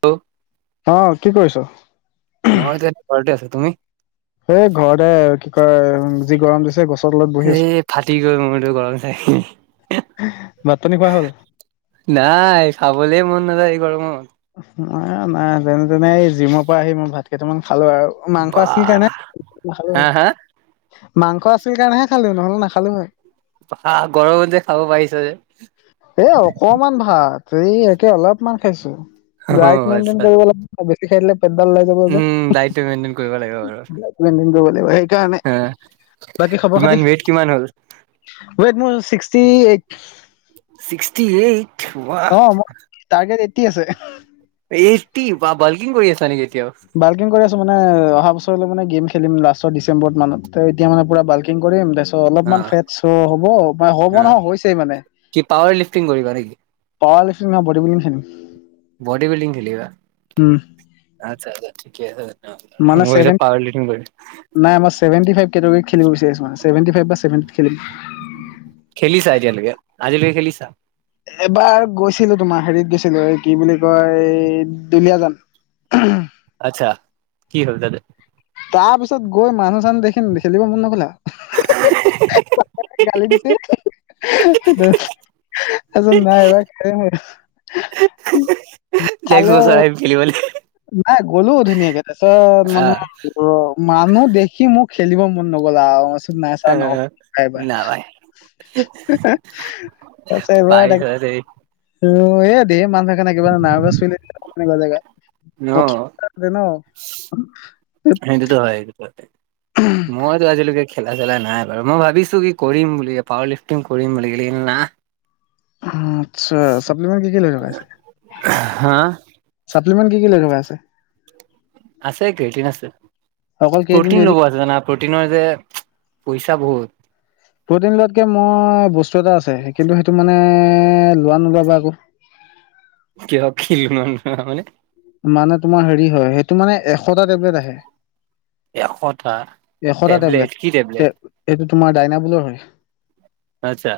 Hello. অ', কি কৰিছ? মই এতিয়া ঘৰতে আছো তুমি? সে ঘৰতে কি কয় যি গৰম দিছে গছ এ ফাটি গ'ল মোৰটো গৰম চাই,। ভাত পানী খোৱা হ'ল নাই খাবলৈ মন নাযায় এই গৰমত। নাই নাই তেনে তেনে এই জিমৰ পৰা আহি মই ভাত কেইটামান। খালো আৰু মাংস বা আছিল কাৰণে ভাল হা হা মাংস আছিল কাৰণে। খালো নহ'লে নাখালো হয়। বা গৰমত যে খাব পাৰিছ যে এ অকমান ভাত, এই একে অলপমান বেছি খাইছো, অ দাইট মেইনটেইন আচ্ছা কৰিব লাগিব বেছি খাই দিলে। পেটডালওলাই যাব যে উম [unintelligible] ডাইটটো মেইনটেইন কৰিব লাগিব বাৰু কৰিব লাগিব সেইকাৰণে। হা বাকী খবৰ কিমান খাতি ৱেইট কিমান হ'ল ওৱেট মোৰ ছিক্সটি এইট। ছিক্সটি এইট বা। তি আছে। এফটি বা বাল্কিং কৰি আছা নেকি! এতিয়াও বাল্কিং কৰি আছো মানে অহা বছৰলৈ মানে গেম খ খেলিম লাষ্টৰ ডিচেম্বৰ মানত এতিয়া মানে পোৰা বাল্কিং কৰিম তাৰপাছত অ অলপমান ফেট চ হ'ব ম হ'ব অ নহয় হৈছেই মানে। কি পাৱাৰ লিফটিং কৰিবা নেকি পাৱাৰ লিফটিং নহয় body building lifting. Body building খেলিবা আচ্ছা আচ্ছা ঠিকে আছে। মানে মই ভাবিছো ছেভেন পাৱাৰ লিটিং কৰিব। নাই মই ছেভেনটি ফাইভ কেটাগিৰীত খেলিব বিচাৰিছো নাই মই ছেভেনটি ফাইভ বা ছেভেন কিয় খেলিম। খেলিছা এতিয়ালৈকে আজিলৈকে খেলিছা? এবাৰ গৈছিলো তোমাৰ হেৰিত গৈছিলো এই কি বুলি কয় দুলিয়াজান। উম। আচ্ছা, কি হ'ল তাতে। তাৰ পিছত গৈ মানুহ চানুহ দেখি খেলিব মন নগলে। গালি দিছে সেটো। আচোন [unintelligible] নেক্সট বছৰ আহিম খেলিবলৈ। নাই গ'লো ধুনীয়াকে, তাৰ পিছত মানে আহ মানুহ দেখি মোক। খেলিব মন নগ'ল আৰুচোন নাই চাৰ নহ'ব আহ বাই নাপাই বাই। কৈছে পাৰিছত এই অ' এ টো ধেই মানুহথাকে খেটোকাৰণে কিবা নাৰ্ভাছ তেনেকুৱা জেগাত। ন প্ৰথম বাৰতে ন সেইটোতো হয় সেইটোত। মইতো আজিলৈকে খেলা চেলা নাই বাৰু মই ভাবিছো কি কৰিম বুলি পাৱাৰ লিফ্টিং কৰিম বুলি কি কিন্তু না। আচ্ছা চাপ্লিমেণ্ট কি কি লৈ লগাইছিলা। হা চপলিমেণ্ট কি কি লগোৱা আছে। আছে ক্ৰটিন আছে অকল কেইদিনটো প্ৰটিন এনে ল'ব আছে জানা। প্ৰ'টিনৰ যে পইচা বহুত। প্ৰ'টিন লোৱাতকে মই বস্তু এটা আছে, কিন্তু সেইটো মানে। লোৱা নোলাব আকৌ। কিয় খিল মান মানে। মানে তোমাৰ হেৰি হয় সেটো মানে এশটা টেবলেট আহে। এশটা এশটা টেবলেট কি টেবলেট এইটো তোমাৰ ডাইনাবুলৰ হয়। আচ্ছা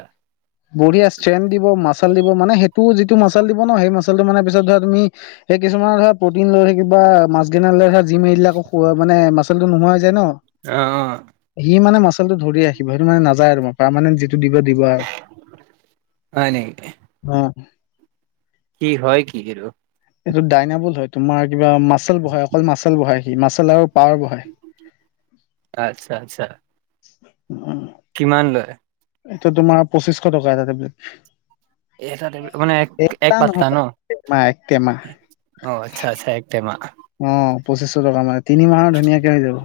বঢ়িয়া ষ্ট্ৰেন দিব মাচাল দিব মানে সেই টো যিটো মাচাল দিব ন সেই মচালটো মানে পিছত ধৰা তুমি। কিছুমানৰ ধৰা প্ৰ'টিন লৈ থাকিবা মাছগেনা লৈ ধৰা জিম এৰি দিলে মানে মাচলটো নোহোৱা যায় ন। আহ, সি আহ। মানে ধৰি আহিব সেইটো মানে নাযায় আৰু প্ৰৰমেণ্ট। দিব দিবা অ'। হয় নেকি কি হয় কি এইটো। এইটো ডাইনাবুল হয় তোমাৰ কিবা মাচল বহাই অকল মাচেল বহাই সি মাচেল আৰু পাৱাৰ বঢ়াই আচ্ছা আচ্ছা। উম, কিমান লয়? এইটো তোমাৰ পঁচিছশ টকা এটা টেবলেট। এটা টেবলেট, মানে এক এক এটা পাত্তা নহয় ন'। মাহ এক টেমাহ অ', আচ্ছা আচ্ছা একটেমা। অ', পঁচিছশ টকা মানে তিনি মাহৰ ধুনীয়াকে হৈ যাব।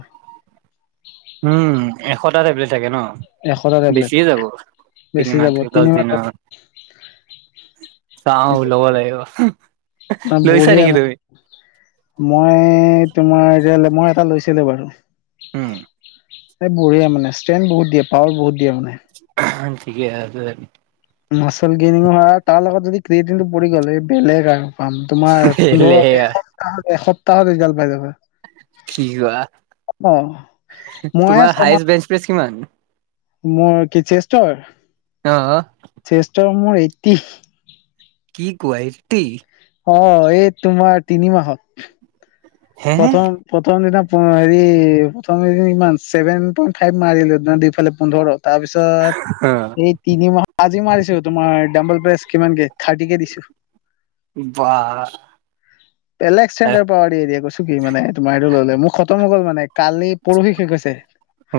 উম, এশটা টেবলেট থাকে ন? এশটা টেবলেট বেছিয়ে যাব তিনি বেছি মাহত যাব কে দশ তিনিমাহ দিনৰ চাও লব লাগিব। অ', লৈছা বঢ়িয়া নেকি তুমি মানে মই তোমাৰ এতিয়া মই এটা লৈছো লৈছিলো বাৰু উম এই বঢ়িয়া মানে ষ্ট্ৰেং বহুত দিয়ে পাৱাৰ বহুত দিয়ে মানে। ঠিকে আছে। মাচল গেইনিং হয় তাৰ লগত যদি ক্ৰিয়েটিংটো পৰি গ'ল বেলেগ আৰু। পাম তোমাৰ পোন্ধৰ লেয়া এসপ্তাহ এসপ্তাহত ৰিজাল্ট পাই যাবা। কি কোৱা অ মই তোমাৰ ছমাহ হায়ষ্ট বেঞ্চ প্ৰেছ কিমান? মোৰ কি চেষ্টৰ? অ', চেষ্টৰ মোৰ এইতটি। কি কোৱা এইতটি। অ', এই তোমাৰ তিনি মাহত। হে প্ৰথম -প্ৰথম দিনা হেৰি প্ৰথম কেইদিনমান ছেভেন পইন্ট ফাইভ মাৰিলো দুইফালে পোন্ধৰ তাৰপিছত অ এই তিনি মাহ আজি মাৰিছো তোমাৰ ডাম্বল প্ৰেছ কিমানকে থাৰ্টি কে দিছো। বাহ। বেলেগ চেঞ্জৰ পাৱাৰ দিদিয়ে কৈছোঁ কি মানে তোমাৰ সেইটো ল'লে মোৰ খতম হৈ গল মানে কালি পৰহি শেষ হৈছে।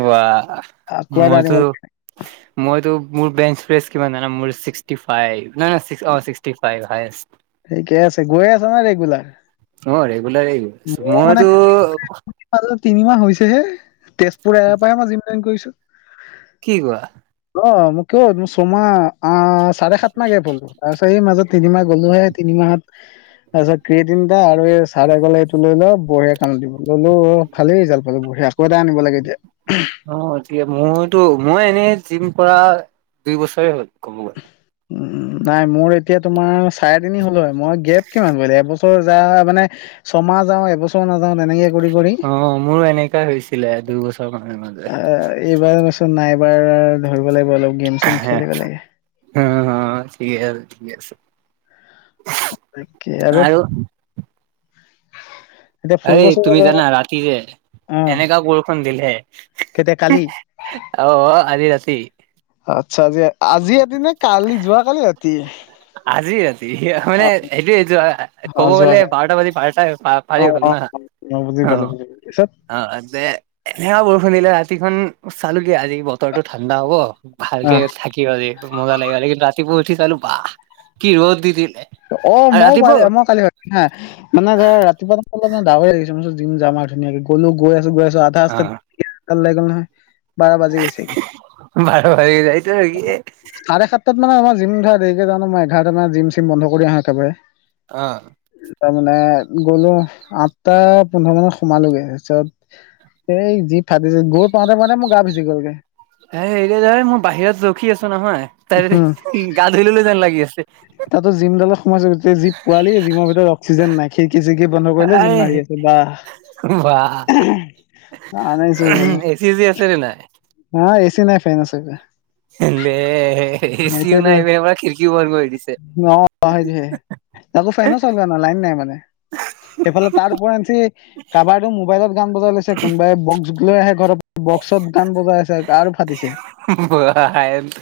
বাহ আকৌ এটা আনিব মইতো- লাগে মইতো মোৰ বেঞ্চ প্ৰেছ কিমান জানা মোৰ ছিক্সটি ফাইভ নহয় নহয় অ', ছিক্সটি ফাইভ হাইয়েষ্ট। ঠিকে আছে গৈ আছা ন' ৰেগুলাৰ? অ', ৰেগুলাৰে গৈ আছো মোৰ মানে মইতো তিনিমাহ হৈছে হে তেজপুৰ এৰাৰ পৰাই মই জিম জইন কৰিছো। কি কোৱা? অ', মোক কিয় মোৰ চমাহ আ, চাৰে সাত মাহ গেপ হ'লতো তাৰপিছ মাজত তিনিমাহ গ'লোহে তিনি মাহত তাৰপিছত কেই তিনটা আৰু এই চাৰে গলে এইটো লৈ ল' বঢ়িয়া কামত দিব ল'লো ভালেই ৰিজাল্ট পালো বঢ়ীয়া আকৌ এটা আনিব লাগে এতিয়া। অ', মইতো মই এনেই জিম কৰা দুই বছৰে হ'ল। [unintelligible] উম, নাই মোৰ এতিয়া তোমাৰ চাৰে তিনি হ'ল মই গেপ কিমান গল এব বছৰ যা মানে ছমাহ যাওঁ এবছৰ নাযা অ', মোৰো এনেকা হৈছিলে দুইবছৰ অ', এইবাৰচোন নাই এইবাৰ ধৰিব লাগিব অলপ গেম চেম খেলিব লাগে। অ অ', ঠিকে আছে, ঠিক আছে। একেই আৰু এতিয়া আৰে ফুৰিব চুৰিব তুমি যোৱা জানা নাই? ৰাতি যে অহ, এনেকা বৰখুন দিলে কেতিয়া অ, কালি? অ, আজি ৰাতি আচ্ছা আজি -আজি ৰাতি নে কালি যোৱা কালি ৰাতি? হয় নে অ', সেইটোয়ে ক'ব অ', যোৱা গ'লে কালি বাৰটা বাজি পাৰ চাৰ পাৰে অ', হল অ', না। অ', বুজি পালোঁ। অ ', এ শুনিলে ৰাতিখনন চালোগে আজি বতৰটো ঠাণ্ডা হব ভালকে অ', থাক মজা লাগিব কিু ৰাতিপুৱা উঠি চালো বাাহ কি ৰত দি দিল অ', মইও পাৰি মই কালি ভাবো হা মানে ধ ৰাতিপুৱা পাৰ ডাাৱৰে লাগিছেিম যাম আৰু ধুনীয়াকে গ'লো গৈ আছো গৈ আছো আধা ৰাস্তা অ', লাগ গল নহয় বাৰ বাজি গৈছে কি বাৰ বাজি যায় এইটো চাৰে সাতটা মানে আমাৰ জিম ধ দেৰিে জা ন মই এঘাৰটা মান জিম চিম বন্ধ আহো একেবাৰে অ', তাৰ মানে গ'লো আঠটা পোন্ধৰ মানত সোমালোগৈ তাৰপিছত এই যি ফাটিছে গুৰ পাওঁতে মাে মই গা পুছি গলকে এ -এ -ধ মই বাহিৰত ৰখি আছো নহয় তাই উম গা ধুললৈ যেন লাগি আছে তাতো জিমডালৰ সময়ছা গ জি পোৱালি জিমৰ ভিতৰত অ্িেন নাই খি- খি -চি বন্ধ কৰিলে জিম আই মাৰি আছে বাহ বাাহ ন নছো ব এচি চেচি আছে নে নাই হা এ চি নাই ফেন আছোগ এচিও নাই ব খিৰিকীও বধ কৰি দিছে অ ', সেইটোহে তো ফাইন চলো ন লাইন নাই মানে সেইফালে তাৰ ও আঞ্চি কাৰোবাৰো মোবাইলত গান বজাই লৈছে কোনোবাই বক্স লৈ আহে ঘৰৰ বক্সত গান বজাই আছে আৰু ফাটিছে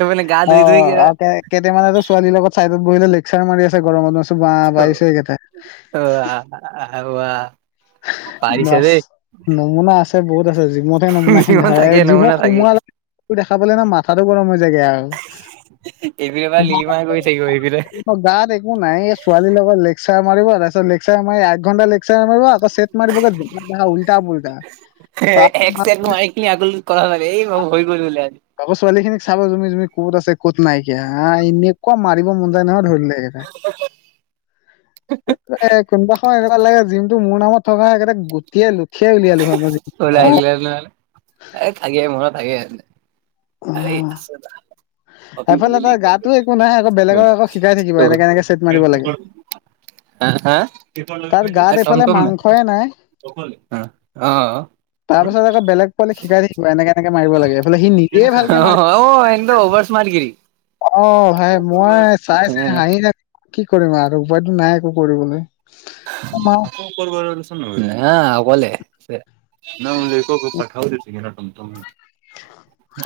মানে গা অ ধুই ধুই কিনে আৰু কেইটামানো ছোৱালীৰ লগত ছাইডত বহিলে লেকচাৰ মাৰি আছে গৰমত ব বাইছে এই কথা বাহ বাহ পাৰিছে বাছ দেই নমুনা আছে বহুত আছে জিমতেে নমুনাখিনিা লিলিমা হয় থাকে জিমক নমুনা থাকে সোমোৱাাল দেখ পালে না মাথাাতটো গৰম হৈ জাগ আৰু এইপিনে পৰা লিলিমা কৰি থাকিব এইপিনে গাত একো নাই ছোৱালীৰ লগত লেকচাৰ মাৰিব তাৰপিছত লেকসাৰ মাৰ এক ঘন্টা লেকচাৰ মাৰিব আকৌ চেট মাৰিবখা উল্টা উল্টা এক চেট মাৰি কিনি আকৌ কথা থাকে এই হৈ গ'ল বোলে আজি আাকৰ ছোৱালী খিনিক চাব জুমি জুমি ক'ত আছে ক'ত নাইকিয়া হ এনেকুৱা মাৰিব মন যায় নহয় ধৰি কোনোবাখন এনেুৱা লে জিমটো ম থকা একেটা গুটেইে লুট ওলাই আহছিলে নহলে এই থাকে মন থাকে হ আ এেইফালে তাৰ গাতো একো নাই আকৌ বেলেগক আকৌ শিকাই থাকিব এনেকে এনেকে চেট মাৰিব লাগে তাৰ গাত এইফালে কমটম নে মাংসই নাই অ', তাৰ পিছত আৌ বেলেগ পালি শিকাই থাকিব এনেক এনেকে মিব লাগে এইফালেি নি অ ', [unintelligible] অ', ে মই চাই চাই হাঁহি থা কি কৰিমা আৰু উপায় দিন নাই একো কৰিবলৈ চাম আৰু কলে- লিক আৰু ন লিকি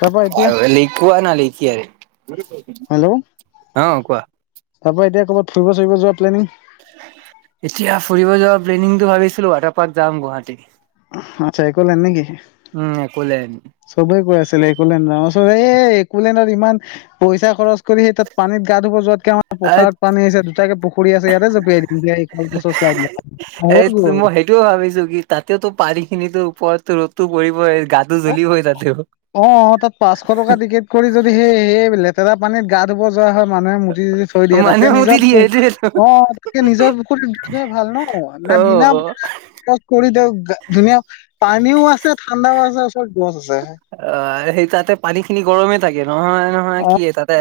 তাৰপা এতিয়া অ ', কোৱা তাৰ পৰাা এতিয়া ক'বাত ফৰিব ফুৰি যোৱা প্লেনিং এতিয়া ফুৰিব যোৱাৰ প্লেনিংটো ভাবিছিলো ৱাটাৰ পাৰ্ক যাম গুৱাহাটী- আচ্ছা এই কৰিললে নেকি? উম একলেণ্ড চবেই কৈ আছিলে একলেণ্ড ওচ একলেণ্ডত ইমান পইচা খৰচ কৰি সেই তাত পানীত গা ধুব যোৱাতকে আাৰ এ পথাৰত পানী আছে দুটাকে পুখী আছে ইয়াতে জপিয়াই এই গছ এই মই সেইটোও ভাবিছো কি তাতেতো পানী খিনি পটো ৰতু পৰি অ', অ', অ ', তাত পাঁচশ টকা টিকেট কৰি যদি সেই সেই সা পানীত গ ধুব োৱা হয় মানুহে মি থৈ দিয়ে তাতে মানুহ মুতি নিজৰ পু দিয়ে সেইটোৱেটো অ তাতকে নিজৰ পুখুৰত বি ধোৱা ভাল ন ন অ বিনা অ কৰি দিওঁক। ধুনীয়া পানীও আছে, ঠাণ্ডাও আছে, ওচৰত গছ আছে। অ' সেই তাতে পানী খিনি গৰমে থাকে নহয় নহয় অ কি তাতে।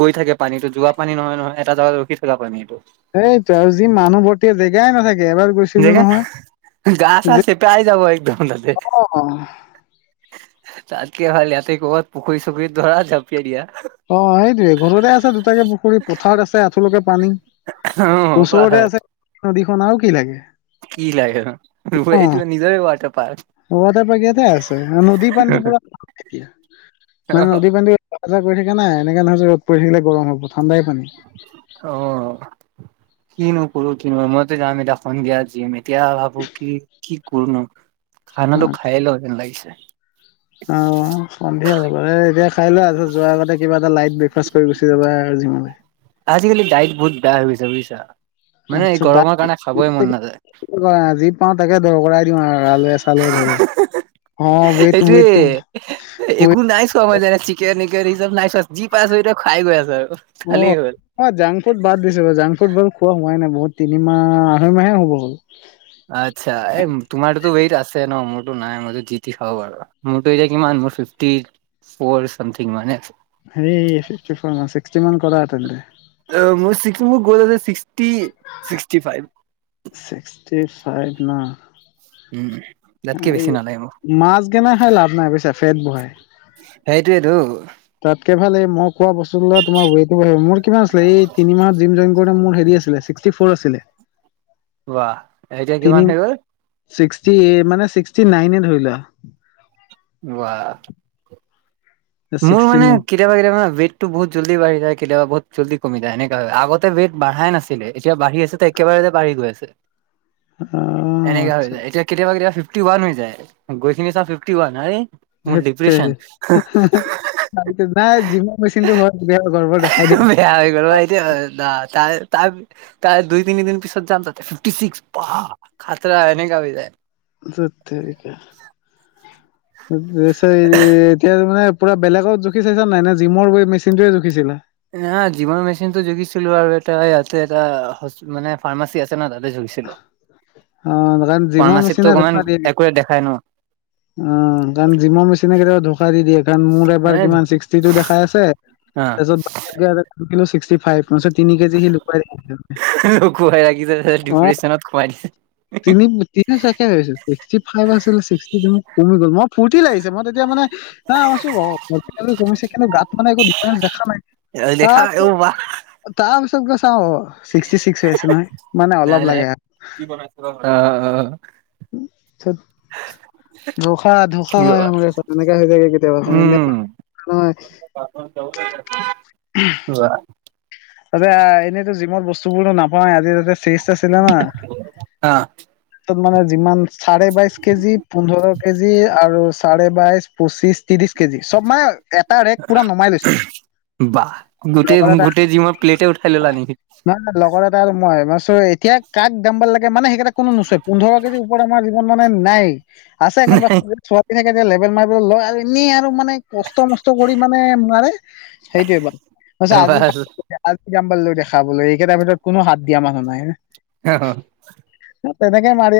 গৈ থাকে পানীতো যোৱা পানী নহয় নহয় এটা জাগাত ৰখি থকা পানী এইটো। সেইটো আৰু যি মানুহ ভৰ্তি জেগাই নাথাকে। এবাৰ গৈছিলো জেগা নহয় গা ছা যে ছে পাই যাব। [unintelligible] অ তাতকে ভাল ইয়াঁতে ক'ৰবাত পুখুৰী চুখুৰীত ধৰা জাপিয়ে দিয়া। অ' সেইটোয়ে ঘৰতে আছে দুটাকে পুখুৰী পথাৰত আছে আঁঠুলকে পানী। অহ ওচৰতে পাহাৰ আছে নদীখন আৰু কি লাগে। কি লাগে এইটো নিজৰে বাৰ্তা। ৱটাৰ পকিয়তে আছে নদীৰ পানীতটো পোৰা এতিয়া। মানে নদীৰ পানীত য কৰি থাকা নাই এনেকাে নহয় যে ৰ'দ পৰি থাকিলে গৰম হ'ব ঠাণ্ডাই পানী। অ' কিনো কৰুৰো কিনো মইতে যাম এতিয়া সন্ধিয়া জিম মে। এতিয়া ভাবো কি কি কৰোনো অ খানাটো খাই লওঁ যেন লাগিছে। অ' সন্ধিয়া যাবা এ এতিয়া খাই লোৱা। আ যোৱাৰ আগতে কিবা এটা লাইট ব্ৰেকফাষ্ট কৰি গুচি যাবা। জিম লে। আজিকালি ডাইট বহুত বেয়া হৈ গৈছে বুজিছা। মানে এই আচ্ছা, গৰমৰ কাৰণে খাবই মন নাযায় যি পাওঁ তাকে দৰ কৰা দিওঁ। দি আৰু আলুৱে চালুৱে ধৰি। অ ৱেইট এইটোৱে ৱেইট ৱেইট একো নাই চোৱা মানে চিকেন। [unintelligible] চোৱা যি পাইছো এতিয়া খাই গৈ আছো আৰু। খালেই অ' হ'ল মই জাংক ফুড বাদ দিছো, জাংক ফুড ভাল খোৱা হোৱাই নাই। মোৰ তিনিমাহ আঢ়ৈ মাহে হ'ব হ'ল। আচ্ছা, এ তোমাৰোতো ত আছে ন মোৰতো নাই মইতো জি তি খাব পাৰু। মোৰতো এতিয়া কিমান মোৰ ফিফটিফৌৰ চামঠিঙ মানে আছে। সেই ফিফটিফৌৰ মান ছিক্সটি মান কৰা তেন্তে। মোৰ [unintelligible] ছিক্সটি ফাইভ। যি চাই না। উম তাতকে এই বেছি নালাগে মোক মাছগেনাৰ খাই লাভ নাই বুজিছা ফেট বহাই। সেইটোৱেইটো। তাতকে এই ভালে মোভ খোৱা বস্তুবিলাক তোমাৰ ৱটো বাঢ়িব মোৰ কিমান আছিলে এই তিমাহ জিম জইন কৰোতে মোৰ হেৰি আ ছিলে ছিকছষ্টিফ্ৰৰ আছিলে। ৱাহ এতিয়া কিমান হৈ গ'ল? ছিক্সষ্টিএইট মানে ছিক্সষ্টি নাইনে ধৰি লোৱা। ৱাহ। মোৰ ছিক্সটি মানে নাইন কেতিয়াব কেতিয়াবা ৱেটতো বহুত জলদি বাঢ়ি যায়, কেতিয়াবা বহুত জলদি কমি যায়, এনেকা‌ হয়, আগতে ৱেট বাঢ়াই নাছিলে, এতিয়া বাঢ়ি আছে, একেবাৰতে বাঢ়ি গৈ আছে। অ', এনেকাে হৈ আচ্ছা যায়, এতিয়া কেতিয়াবা কেতিয়াবা ফিফটি ওৱান হৈ যায়, গৈ কিনে চাওঁ ফিফটি ওৱান আৰে মোৰ ধেত ডিপ্ৰেছন। তেৰি [unintelligible] নাই যিমাৰ মেচিনন্তটো লয় কেতিয়াবা গৰ্বৰ দেখাই দিয়ে। বেয়া হৈ গ'ল বা এতিয়া তাৰ তাৰ তাৰ দুই তিনি দিন পিছত যাম, তাতে ফিফটি ছিক্সছ বা খাতৰা এনেকা হৈ যায়। ধেট টেৰিকা ৰেচাই এৰি এতিয়া মানে বেলেগত জুখি চাইছ নে নাই জিমৰ ৱাইট মেচিনটোৱে জুখিছিলে? না জিমৰ মেচিন টো জুখিছিলো আৰু এ ইয়াতে এটা মানে ফাৰ্মাচী আছে ন তাতে জুখি হৈছে ন। অ' কাৰণ জিমৰ মেচিনে ধোখা দিয়ে একোৱে দেখাই ন কেতিয়াবা। অ'কাৰণ জিমৰ মেচিনে কেতিয়াবা ধোখা দি দিয়ে। মোৰ এবাৰ কিমান ছিক্সটি টু দেখাই আছে অ [unintelligible] ছিক্সটিফাইভ মই তিনি কেজি সি লুকুৱাই ৰাখিছে খুৱাই ৰাখিছে অ'। ডিপ্ৰেশচনত খুৱাই দিছে তিনি-তিনি তাকে ভাবিছোঁ ছিক্সটি ফাইভ আ চিলোঁ [unintelligible] মোৰ ফূৰ্তি লাগিছে মই তেতিয়া মানে নিছে কিন্তু তাত মানে একো ডিফাৰেন্ঞ্চ দেখা নাই দেখা তাৰ অ পিছত বাহ তাৰ পিছত চব গৈ চাও ছিক্সটি চিক্স হৈ আছে নহয় মানে নাই অলপ নাই লাগে আৰু। কি বনাইছে অ', উ অ'। [unintelligible] ধোষা ধোষা কি হয় এনেকে হৈ যায়ে কেতিয়াবা এনে নহয় ৱাহ। তাতে এনেইতো জিমত বস্তু বোৰো নাপায় আজি চাস্ত আছিলে না অ তত মানে যিমান চাৰে বাইশ কেজি পোন্ধৰ কেজি আৰু চাৰে বাইশ পঁচিছ শ কেজি চব মানে এটা ৰেট পুৰা নমাই লৈছো বাহ গোটেই লগৰ এটা গোটেই জিমৰ প্লেটে উঠাই ললা নেকি নাই ন লগৰ এটা আৰু মই ম ত এতিয়া কাক দামবাৰ লাগে মানে সেইকেইটা কোনো নোচয় পোন্ধৰ কেজিৰ ওপৰত আমাৰ জিমত মানে নাই। আছে কোনোবা ছোৱালী থাকে তেতিয়া লেবেল মাৰিব লয় আৰু এনেই মানে কষ্ট মষ্ট কৰি মানে নোৱাৰে সেইটোৱে বাৰু আজি বাহ ডাম্বেল লৈ দেখাবোলো এইকেইট ভিতৰত কোনো হাতি দিয়া মানুহ নাই। আহ। তেনেক মাৰি আছে